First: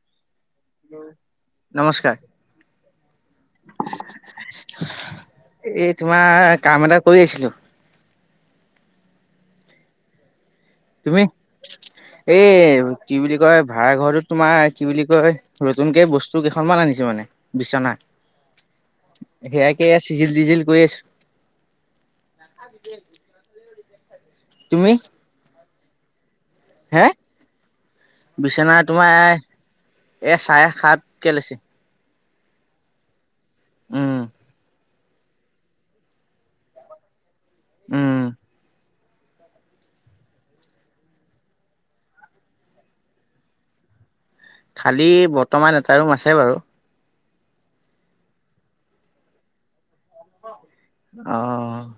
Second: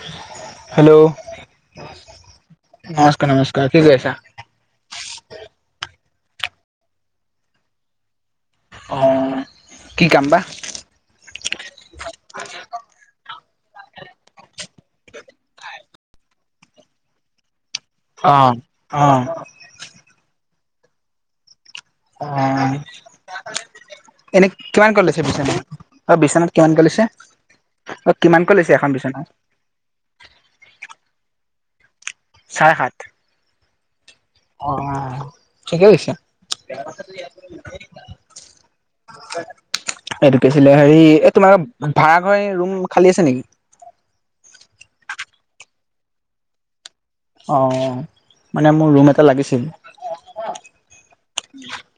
[inaudible] Hello নমস্কাৰ নমস্কাৰ কি কৰি আছা এই তোমাৰ কাম এটা কৰি আছিলো অ', কি কাম বা তুমি এই কি বুলি কয় ভাড়া ঘৰটোত তোমাৰ কি বুলি কয় নতুনকে বস্তু কেইখনমান আনিছো মানে বিচনা অ', অ' এই আ চিজিল টিজিল কৰি আছো। অ', এনে তুমি কিমান কে লৈছে বিচনা অ', বিচনাত কিমানকৈ লৈছে হে অ কিমানকৈ লৈছে বিচনা এখন তোমাৰ বিচনাত এ চাৰে সাত কে লৈছে। চাৰে সাত। উম। অহ ঠিকে লৈছে উম এইটো কি আছিলে হেৰি এই তোমাৰ ভাড়া ঘৰ ৰুম খালী আছে নেকি খালি বৰ্তমান এটা ৰুম আছে বাৰু অ', মানে মোৰ ৰুম এটা লাগিছিল অ',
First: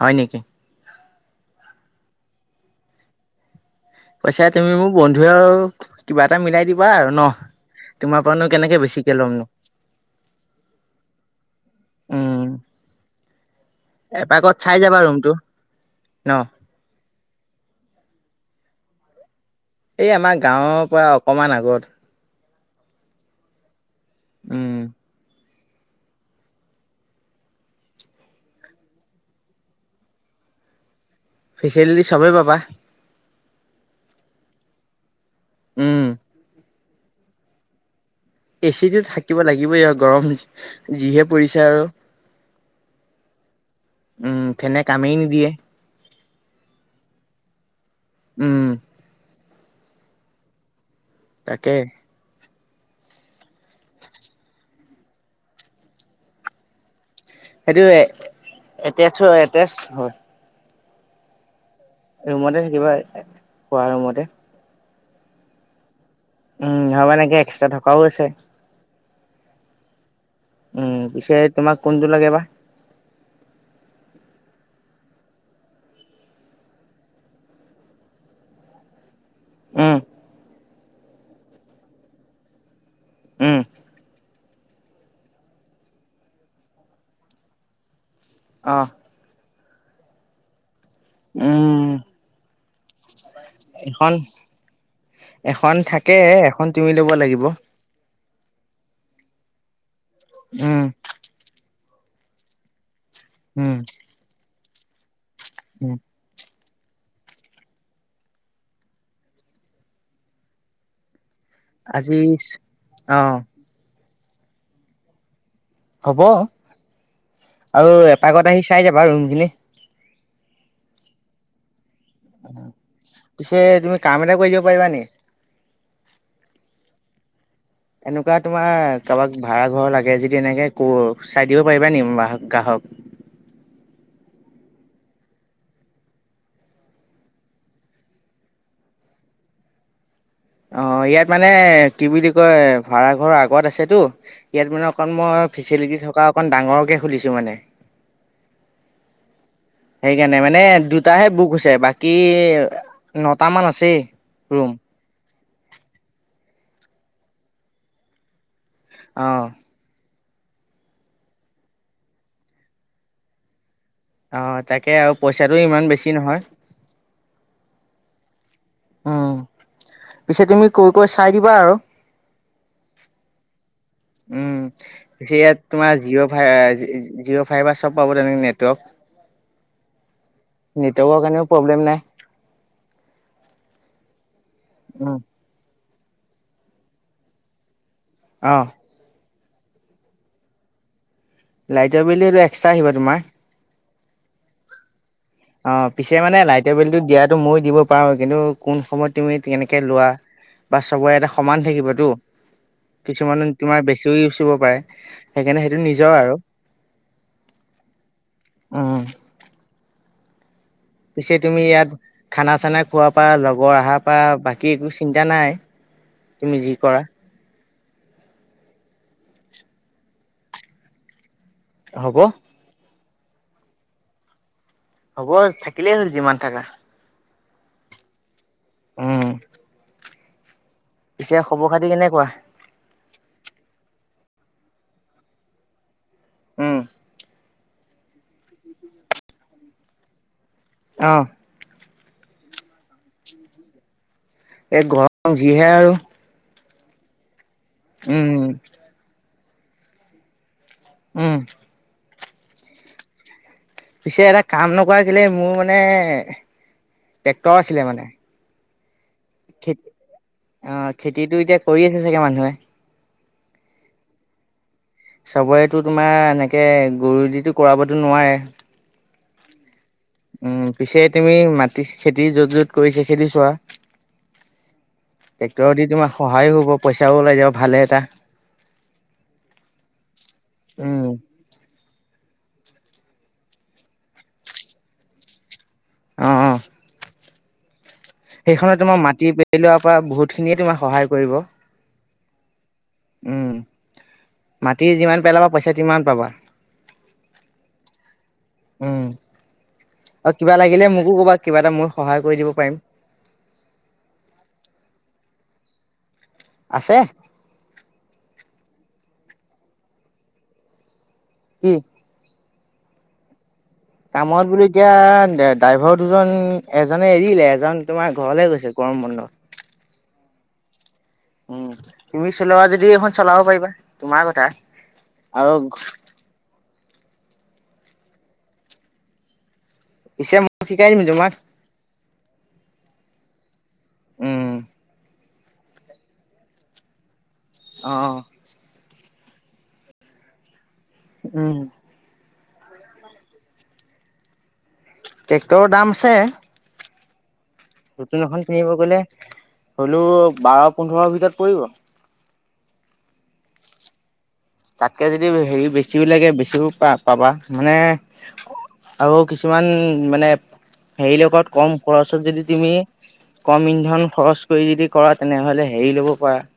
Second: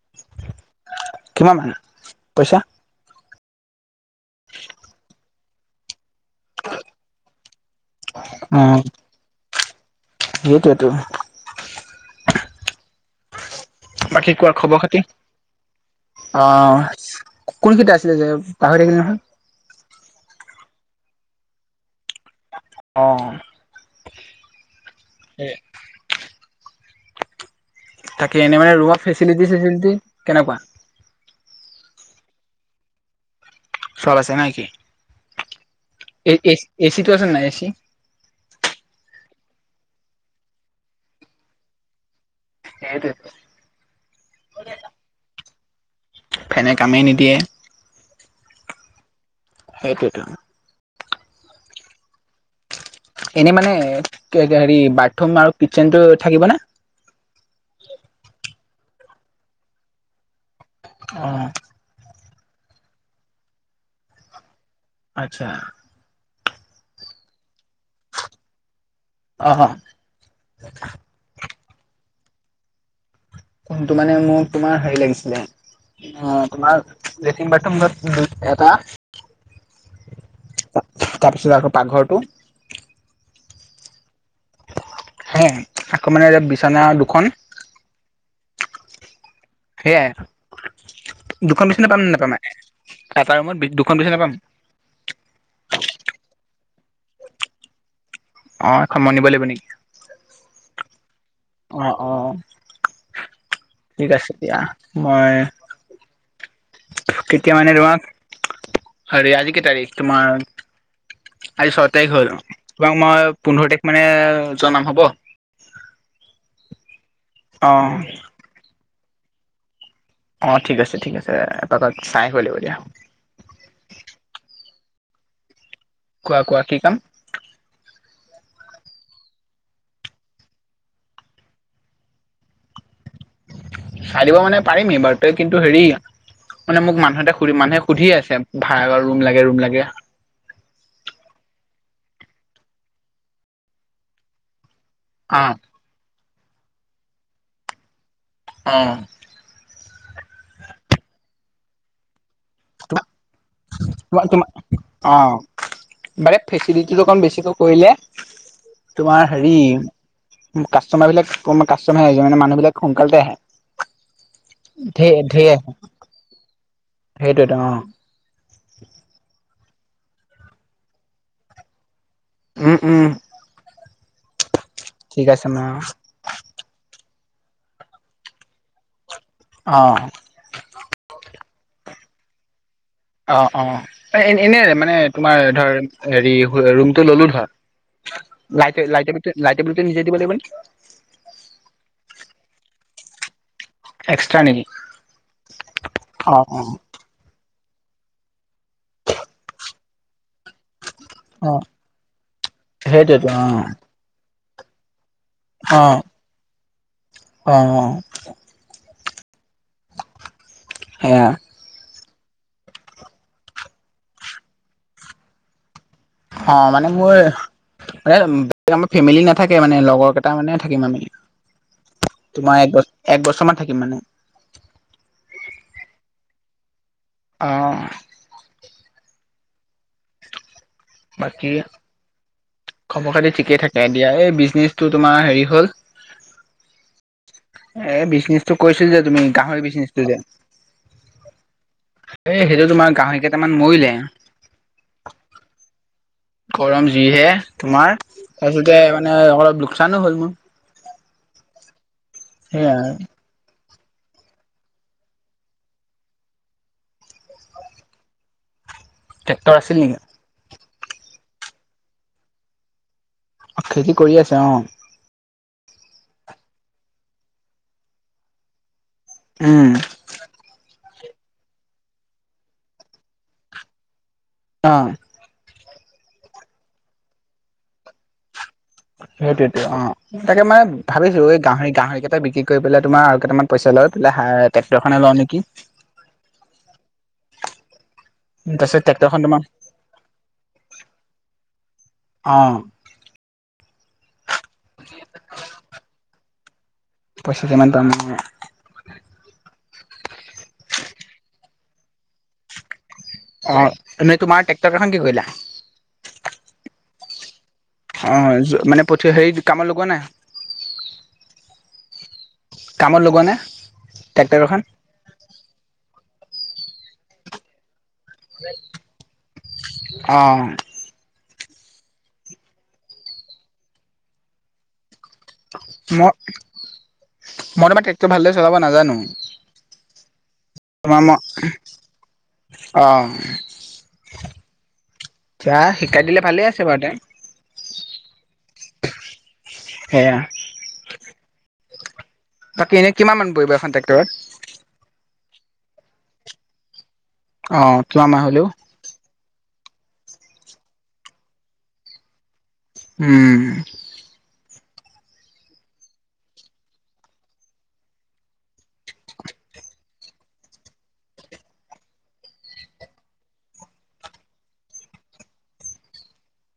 হয় নেকি? কিমান ভাড়া পইচা পইচা তুমি মোৰ বন্ধুৱে আৰু কিবা এটা মিলাই দিবা আৰু ন তোমাৰ পৰানো অ কেনেকৈ বেছিকে ল'মনো সেইটোৱেতো উম বাকী কোৱা এপাকত খবৰ চাই খাতি যাবা ৰুমটো ন। কোন কেইটা আছিলে জেৰক্স পাহৰি থাকিলো নহয় এই আমাৰ গাঁৱৰ পৰা অকণমান আগত অ', উম [inaudible] থাকে এনে মানে ৰ ফেচেলেটি চেচেলেটি কেনেকুৱা ফেচেলিটি চবেই পাবা চব আছে নেকি উম, এ এচিটো আছে নাই এচি। এচিটো থাকিব লাগিবই আৰু গৰম যিহে পৰিছে আৰু। সেইটোৱে। উম ফেনে কামেই নিদিয়ে। ফেনে কামেই নিদিয়ে। উম। সেইটোৱেতো। তাকে। এনেই মানে হেৰি বাথৰুম আৰু কিটচেনতটো থাকিব নে? সেটো এটেচ হয় এটেচ হয়। অ'। ৰুমতে থাকিবা খোৱা ৰুমতে। আচ্ছা। উম ধৰ মানে এনেকে এক্সট্ৰা থকাও আছে। অহ'। উম পিছে তোমাক কোনটোোৰ লাগে বা? কোনটো মানে মোক তোমাৰ হেৰি লাগিছিলে অ' তোমাৰ লেট্ৰিন বথৰুম ঘ এটা উম। তাৰপিছত আকৌ পাকঘৰটো উম। হে' আকৌ মানে এতিয়া বিছনা দুখন অ'। সেয়াই, দুখন বিছনা উম পামনে নেপামা এটা ৰুমত দুখন এখন বিছনা পাম? এখন থাকে এখন তুমি ল'ব লাগিব। অঁ এখন মই নিব লাগিব নেকি? উম। অ', অ'। উম। ঠিক আছে দিয়া। মই উম। কেতিয়া মানে তোমক? হেৰি আজি কি তাৰিখ? তোমাৰ আজি ছয় তাৰিখ হ'ল তোমাক অ মই পোন্ধৰ তাৰিখ মানে জনাম হ'ব। হ'ব অ আৰু এপকত আহি চাই যাবা ৰুমখিনি? অ' ঠিক আছে ঠিক আছে, এপাকত চাই আহিব লাগিব দিয়া। পিছে তুমি কাম এটা কৰি দ পাৰিবা নিকি? কোৱা কোৱা কি কাম? এনেকুৱা তোমাৰ কাৰোবাক ভাড়া ঘৰ লাগে যদি এনেকে ক চাই দিব পাৰিবা নেকি গ্ৰাহক? চাই দিব মানে পাৰিমেই বাৰু, তই কিন্তু হেৰি মানে মোক মানুহ এটাই সুধি মানুহে সুধি আছে ভাড়াৰ ৰুম লাগে ৰুম লাগে। অ' ইয়াত মানে কি বুলি কয় ভাড়াঘৰৰ আগত আছেতো ইয়াত মানে অকণ অ মই ফেচিলিটি থকা অকণ ডাঙৰকৈ খুলিছোঁ মানে। অ'। সেইকাৰণে মানে দুটাহে বুক হৈছে, বাকী নটা মান আছেই তোমাৰ ৰুম। অ' বাৰে ফেচিলিটিটো অকমান বেছিকৈ কৰিলে অ তোমাৰ হেৰি কাষ্টমাৰ বিলাক কাষ্টমাৰ মানে মানুহবিলাক সোনকালতে আহে। অ' তাকে আৰু ধেৰ ধেৰ পইচাটো আহে ইমান বেছি নহয়। সেইটোৱেতো অ'। উম, পিছে তুমি কৈ কৈ চাই দিবা আৰু। উম, উম। উম, ঠিক আছে ন ইয়াত তোমাৰ জিঅ' জিৰঅ' ফাইভাৰ চব পাব তেনেকৈ নেটৱৰ্ক। অ'। নেটৱৰ্কৰ কাৰণেও প্ৰব্লেম নাই। অ', অ', এ এনে মানে উম, তোমাৰ ধৰ হেৰি ৰুমটো ললোঁ ধৰ অ'। লাইট লাইটে লাইটৰ বিলটো নিজে দিব লাগিব নে? লাইটৰ বিল এইটো এক্সট্ৰা আহিব তোমাৰ। এক্সট্ৰা নেকি? অ', পিছে মানে অ', অ', লাইটৰ বিলত দিয়াতো ময়ো দিব পাৰো কিন্তু কোন সময়ত তুমি কেনেকে লোৱা। বা চবৰে এটা অ', সমান থাকিবতো সেইটোৱেতো কিছুমান অ', তোমাৰ বেছিও ইউজ কৰিব পাৰে। সেইকাৰণে সেইটো অ', নিজৰ আৰু অ'। উম। সেয়া পিছে তুমি ইয়াত খানা চানা খোৱাৰ পা লগৰ অহাৰ প বাকী একো চিন্তা নাই। তুমি যি অ', মানে কৰা মোৰ এ আমাৰ ফেমিলি নাথাকে মানে লগৰ কেইটা মানে থাকিম আমি। হ'ব। তোমাৰ এক বছ একবছৰমান থাকিম মানে। হ'ব থাকিলেই হ'ল যিমান থকা। অঁ'। উম। পিছে বাকী খবৰ খাতি কেনেকুৱা? খবৰ খাতি ঠিকে থাকে এ দিয়া এই বিজনেচটো তোমাৰ হেৰি হ'ল। উম। এই বিজনেচটো কৈছিল যে তুমি গাহৰি বিজনেচটো যে অ'। এই সেইটো তোমাৰ গাহৰি কেইটামান মৰিলে। এ [unintelligible] যিহে আৰু। গৰম যিহে তোমাৰ উম। তাৰপিছতে মানে অলপ লোকচানো হ'ল মোৰ। উম। সেয়াই। পিছে এটা কাম নকৰাক কেলে মোৰ মানে ট্ৰেক্টৰ আছিলে মানে।। ট্ৰেক্টৰ খেতি আছিলি নেকি? অ', খেতিটো এতিয়া কৰি আছে চাগে মানুহে? অ', খেতি কৰি আছে অ'। চবৰেতো তোমাৰ এনেকে গৰু দিতো কৰাবতো নোৱাৰে। উম। উম, পিছে তুমি মাটি খেতি য'ত য'ত কৰিছা খেতি চোৱা। অ'। টেক্টৰত দি তোমাৰ সহায়ো হ'ব পইচাও ওলাই যাব ভালে এটা। সেইটোয়েতো অ', তাকে মানে উম, ভাবিছো এই গাহৰি গাহৰিকেইটা বিক্ৰী কৰিেলাই তোমাৰ আৰু কেইামান পইচা লয় পাই টেক্টৰখনে লওঁ নেকি। অঁ', অঁ'। সেইখনে তাৰপিছত তোমাৰ ট্ৰেক্টৰখন মাটি পেলোৱাৰ পৰা বহুত খিনিয়ে তোমাৰ সহায় কৰিব। অঁ'। উম, মাটি যিমান পেলাবা পইচা কিমান পাবা। পইচা যিমান পাম অ'। উম, আৰু কিবা লাগিলে মোকো ক'বা কিবা এটা মই সহায় কৰি দিব পাৰিম। অ', এনেই তোমাৰ ট্ৰেক্টৰ কেইখন কি কৰিলা? আছে। অঁ', মানে পঠ হেৰি কামত লগোৱা নাই? [unintelligible] কামত লগোৱা নাই? কামত বোলো এতিয়া ড্ৰাইভাৰ দুজন এজনে এৰিলে এজন তোমাৰ ঘৰলে গৈছে, গৰম বন্ধ অ', উম, তুমি চলোৱা যদি, এইখন চলাব পাৰিবা তোমাৰ কথা আৰু মই, মই, তোমাৰ ট্ৰেক্টৰ ভালদ চলাব নাজানো পিছে মই শিকাই দিম তোমাক অ', উম শিকাই দিলে ভালেই আছে বাৰু তে অ', সেয়া উম, বাকী, এনে কিমানান পৰিবখন ট্ৰে্টৰত ট্ৰেক্টৰৰ দাম আছে। অ', কিমান নতুন মান এখন হ'লেও কিনিব গলে হলেও বাৰ পোন্ধৰৰ ভিতৰত পৰিব। উম, তাতকে, যদি হেৰি বেছিও লাগে বেছিও পা পাবা মানে আৰু কিছুমান মানে, হেৰি লগত কম খৰচত যদি তুমি কম, ইন্ধন খৰচ কৰি যদি কৰা তেনেহলে হেৰি লব পাৰা এ,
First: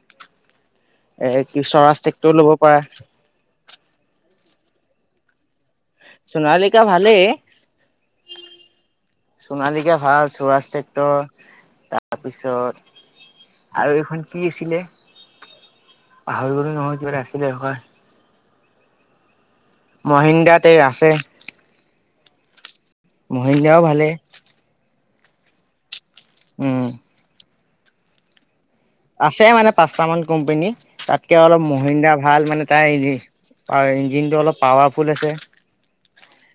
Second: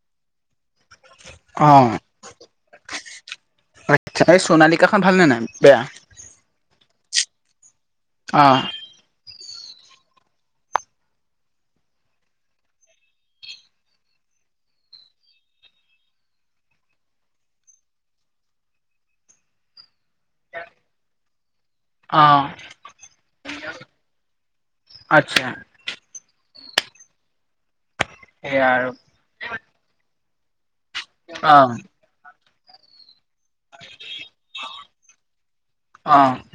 কি অ', চৰাজ ট্ৰেক্টৰ ল'ব পাৰে এই সোণালীকাখন ভালনে নাই, বেয়া সোণালিকা ভালেই অ', সোণালিকা ভাল, চোৰাজ ট্ৰেক্টৰ তাৰপিছত আৰু এইখন কি আছিলে, পাহৰি গলো নহয় কিবাটা আছিলে হয়। মহিন্দ্ৰাতে আছে। অ', মহিন্দ্ৰাও ভালে আচ্ছা উম, সেয়া আৰু আছে মানে, পাঁচটা মান কোম্পানী, তাতকে অলপ অ', মহিন্দ্ৰা ভাল। মানে তাৰ এই যি আৰু ইঞ্জিন টো অলপ পাৱাৰফুল আছে। অ',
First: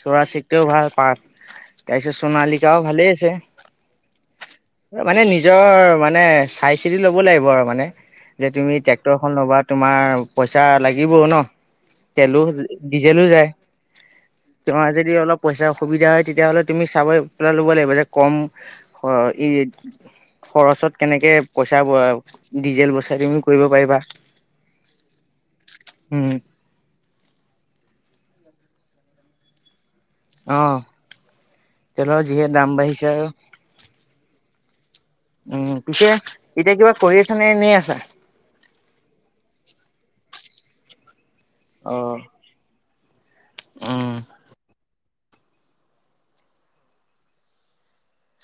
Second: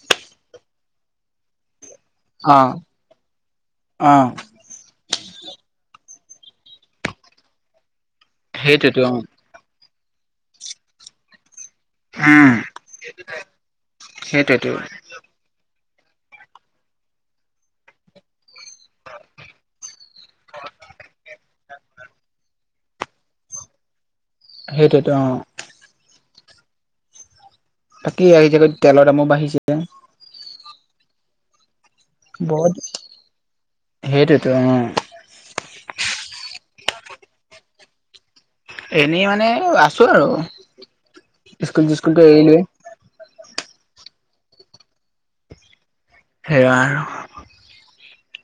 চৰাজ চিত্ৰাও ভাল, পাত তাৰপিছত অ', সোনালিকাও ভালেই আছে অ', মানে, নিজৰ মানে চাই চিতি ল'ব লাগিব আৰু মানে, যে তুমি সেইটোৱেতো ট্ৰেক্টৰ অ', খন ল'বা তোমাৰ, পইচা লাগিব ন তেলো উম, ডিজেলো যায়, সেইটোৱেতো তোমাৰ যদি অলপ পইচাৰ সুবিধা হয়, তেতিয়াহ'লে তুমি চাব পেলাই ল'ব লাগিব, যে কম খৰচত কেনেকে পইচা ব ডিজেল বচাই দি কৰিব পাৰিবা সেইটোয়েতো অ', উম, বাকী, এই যে তেলৰ দামো বাঢ়িছে। অ', তেলৰ যিহে দাম বহুত বাঢ়িছে আৰু সেইটোৱেতো অ', উম, পিছে এতিয়া কিবা কৰি আছ নে এনেই আছা? এনেই মানে, আছো আৰু স্কুল অ চিচকুলটো এৰিলোৱেই উম, সেয়া আৰু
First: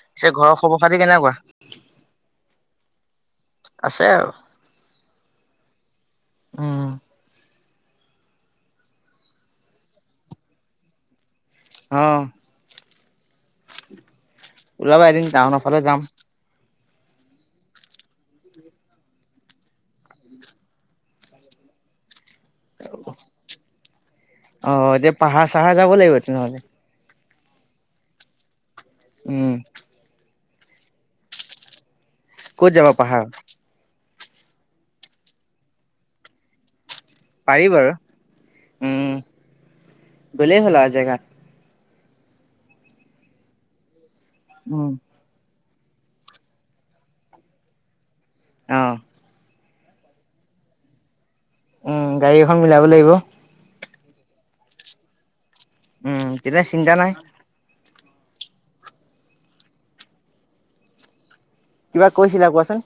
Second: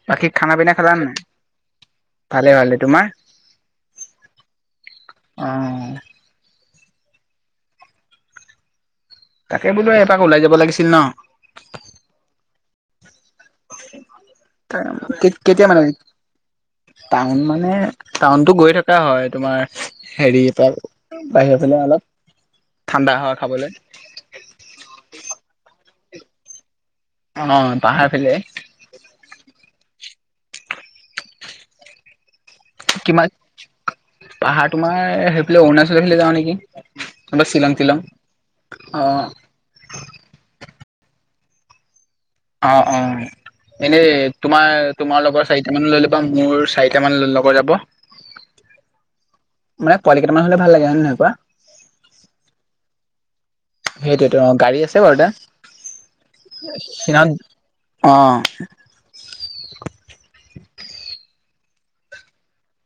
বাকী পিছে ঘৰৰ খানা পিনা খবৰ খালা খাতি নাই, কেনেকুৱা ভালে ভাল তোমাৰ আছে আৰু অ', উম, তাকে বোলো এপাক ওলাই যাব লাগিছিল ন অ তা ওলাবা এদিন টাউনৰ কেতিয়া মান ফালে যাম টাউন মানে টাউনটো গৈ থকা হয় তোমাৰ হেৰি ত বাহিৰৰ ফালে অলপ ঠাণ্ডা হাৱা খাবলৈ অ এতিয়া পাহাৰ চাহাৰ যাব লাগিব তেনেহ'লে অ পাহাৰ ফালে উম ক'ত যাবা পাহাৰ কিমান পাহাৰ তোমাৰ সেই ফালে তোমাৰ অৰুণাচল ফালে যাওঁ নেকি বোলো পাৰি শ্বিলং তিলং অ গলে হ'ল আৰু জেগাত অ অ এনেই তোমাৰ উম তোমাৰ লগত চাৰিটা মান লৈ ল'বা, মোৰ চাৰিটা মান লগত যাব। অ' মানে পোৱালি কেইটামান হলে ভাল লাগে হয় নহয় কোৱা। উম' গাড়ী এখন মিলাব লাগিব। সেইটোয়েতো অ' গাড়ী আছে বাৰু দা উম তেতিয়া চিন্তা নাই অ' কিবা কৈছিলা কোৱাচোন?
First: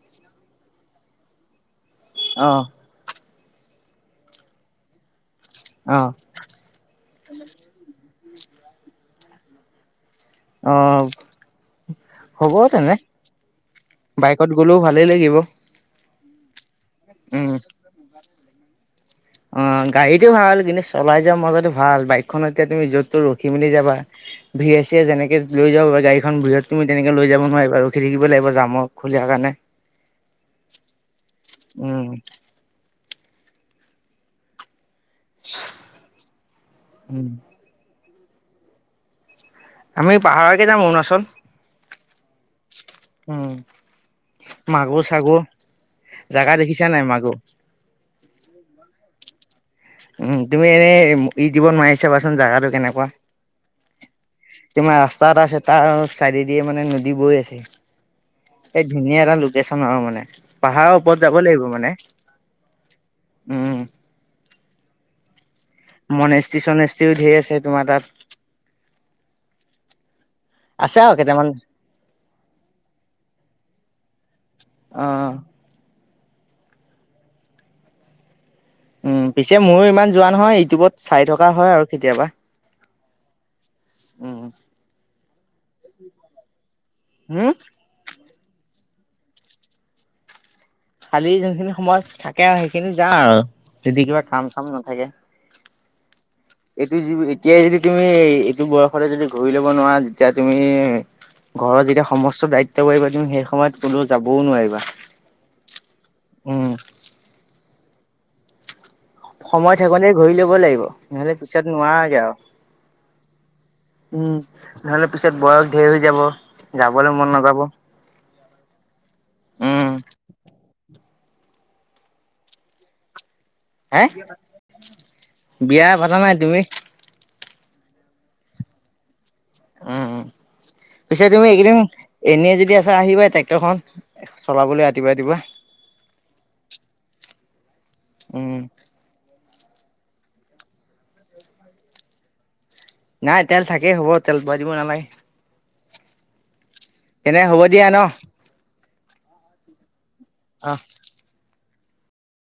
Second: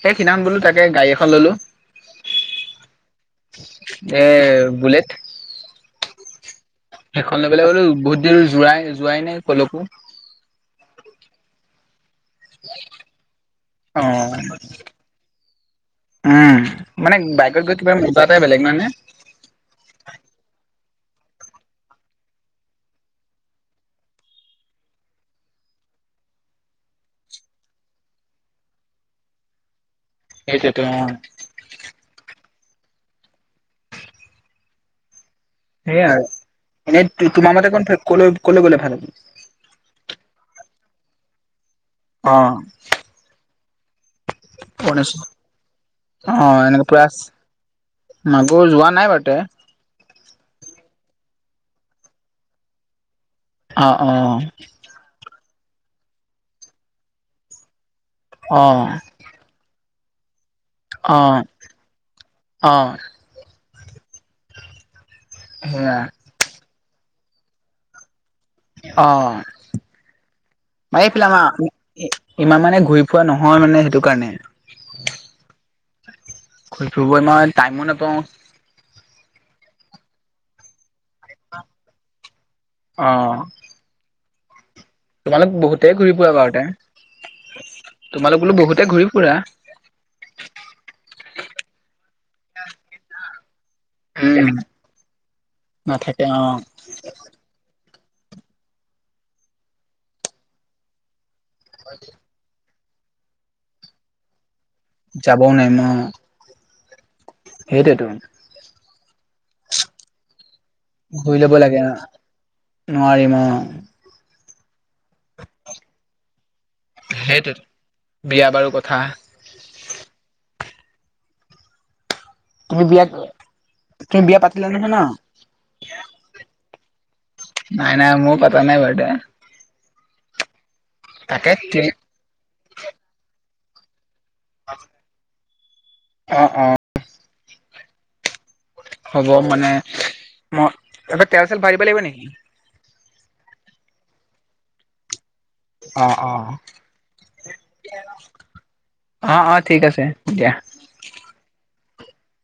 সেই সিদিনাখন গ'লো তাকে গাড়ী এখন ললো। অ' এ' বুলেইত। অ' সেইখন লৈ পেলাই গ'লো বহুত দিন যোৱাই-যোৱাই নাই কতো। অ হ'ব তেনে অ বাইকত গ'লেও ভালেই লাগিব। উম' মানে উম বাইকত গৈ কিবা মজা এটাই বেলেগ নহয় নে।? অ' গাড়ীটো ভাল কিন্তু চলাই যোৱা মজাটো ভাল বাইকখনত এতিয়া তুমি য'ত তো ৰখি মেলি যাবা। ভিৰে চিৰে এ যেনেকে লৈ যাব পাৰে, গাড়ীখন ভিৰৰত তুমি তেনেকে লৈ যাব নোৱাৰিবা ৰখি থাকিব লাগিব জামৰ খুলাৰ কাৰণে। [unintelligible] সেইটোেতো অ'। উম' সেয়াই এনেই উম। তোমাৰ মতে ক কলে কলে গ'লে ভাল হব? আমি পাহাৰকে যাম অৰুণাচল। অ' উম অৰুণাচল মাকোঁৰ-চাকোঁৰ জাগা দেখিছা নাই মাকোঁৰ? মাকো যোৱা নাই বাৰু। উ' তুমি এনেই ইউটিউবত নোৱাৰি চাবাচোন জোগাটো কেনেকুৱা। অ', অ', অ'। তোমাৰ ৰাস্তা এটা আছে তাৰ চাইডে দিয়ে মানে নদী বৈ আছে। অ এই ধুনীয়া এটা ল চন আৰু মানে পাহাৰৰ অ ওপৰত যাব লাগিব মানে উম'। সেয়। মনেসি-চনেষ্টিও ঢেৰ আছে তোমাৰ তাত। অ' আছে মায় আৰু পিলামা কেইটামান [unintelligible] ইমান মানে ঘূৰি ফুৰা নহয় মানে সেইটো কাৰণে। অ' ঘুৰি ফুৰিবই মই টাইমো নাপাওঁ। উম' পিছে ময়ো ইমান যোৱা নহয় ইউটিউবত চাই থকা হয় আৰু কেতিয়াবা। অ' উ' তোমালোক বহুতেই ঘূৰি-ফুৰা বাৰুতে, উম, তোমালোক বোলো বহুতে ঘূৰি ফুৰা। কালি যোনখিনি সময় থাকে আৰু সেইখিনি যাওঁ আৰু যদি কিবা উম কাম-চাম নাথাকে। নাথাকে অ'। এইটো এতিয়া যদি তুমি এইটো বয়সতে যদি ঘূৰি লব নোৱাৰা যেতিয়া তুমি ঘৰত যেতিয়া সমস্ত দায়িত্ব বাঢ়িবা তুমি সেই সময়ত কোননেও যাবও নোৱাৰিবা। যাবও নাই ম। উম। সেইটোৱেতো। সময় থাকোতে ঘূৰি ল'ব লাগিব নহ'লে ঘূৰি ল'ব পিছত লাগে অ নোৱাৰাকে আৰু। নোৱাৰিম অ উম, নহ'লে পিছত বয়স ধেৰ হৈ যাব, যাবলৈ মন সেইটোৱেতো নাযাব। বিয়া বাৰু কথা। উম সেইবিলাক হে, বিয়া পাতা নাই। তুমি? নাই, নাই ময়ো পাতা নাই বাৰু দে। উম, পিছে তুমি তাকে এইকেইদিন এনে যদি আছা আহিবা ট্ৰেক্টৰখন চলাবলৈ ৰাতিপুৱা ৰাতিুৱা। অ', অ'। উম। হ'ব মানে ম, এইবিলাক তেল চেল বঢ়াই লাগিব নেকি? নাই তেল থাকেই হ'ব, তেল বঢ়াই দিব নালাগে। অ', অ'। তেনে হ'ব দিয়া ন অ', অ' ঠিক আছে দিয়া। অ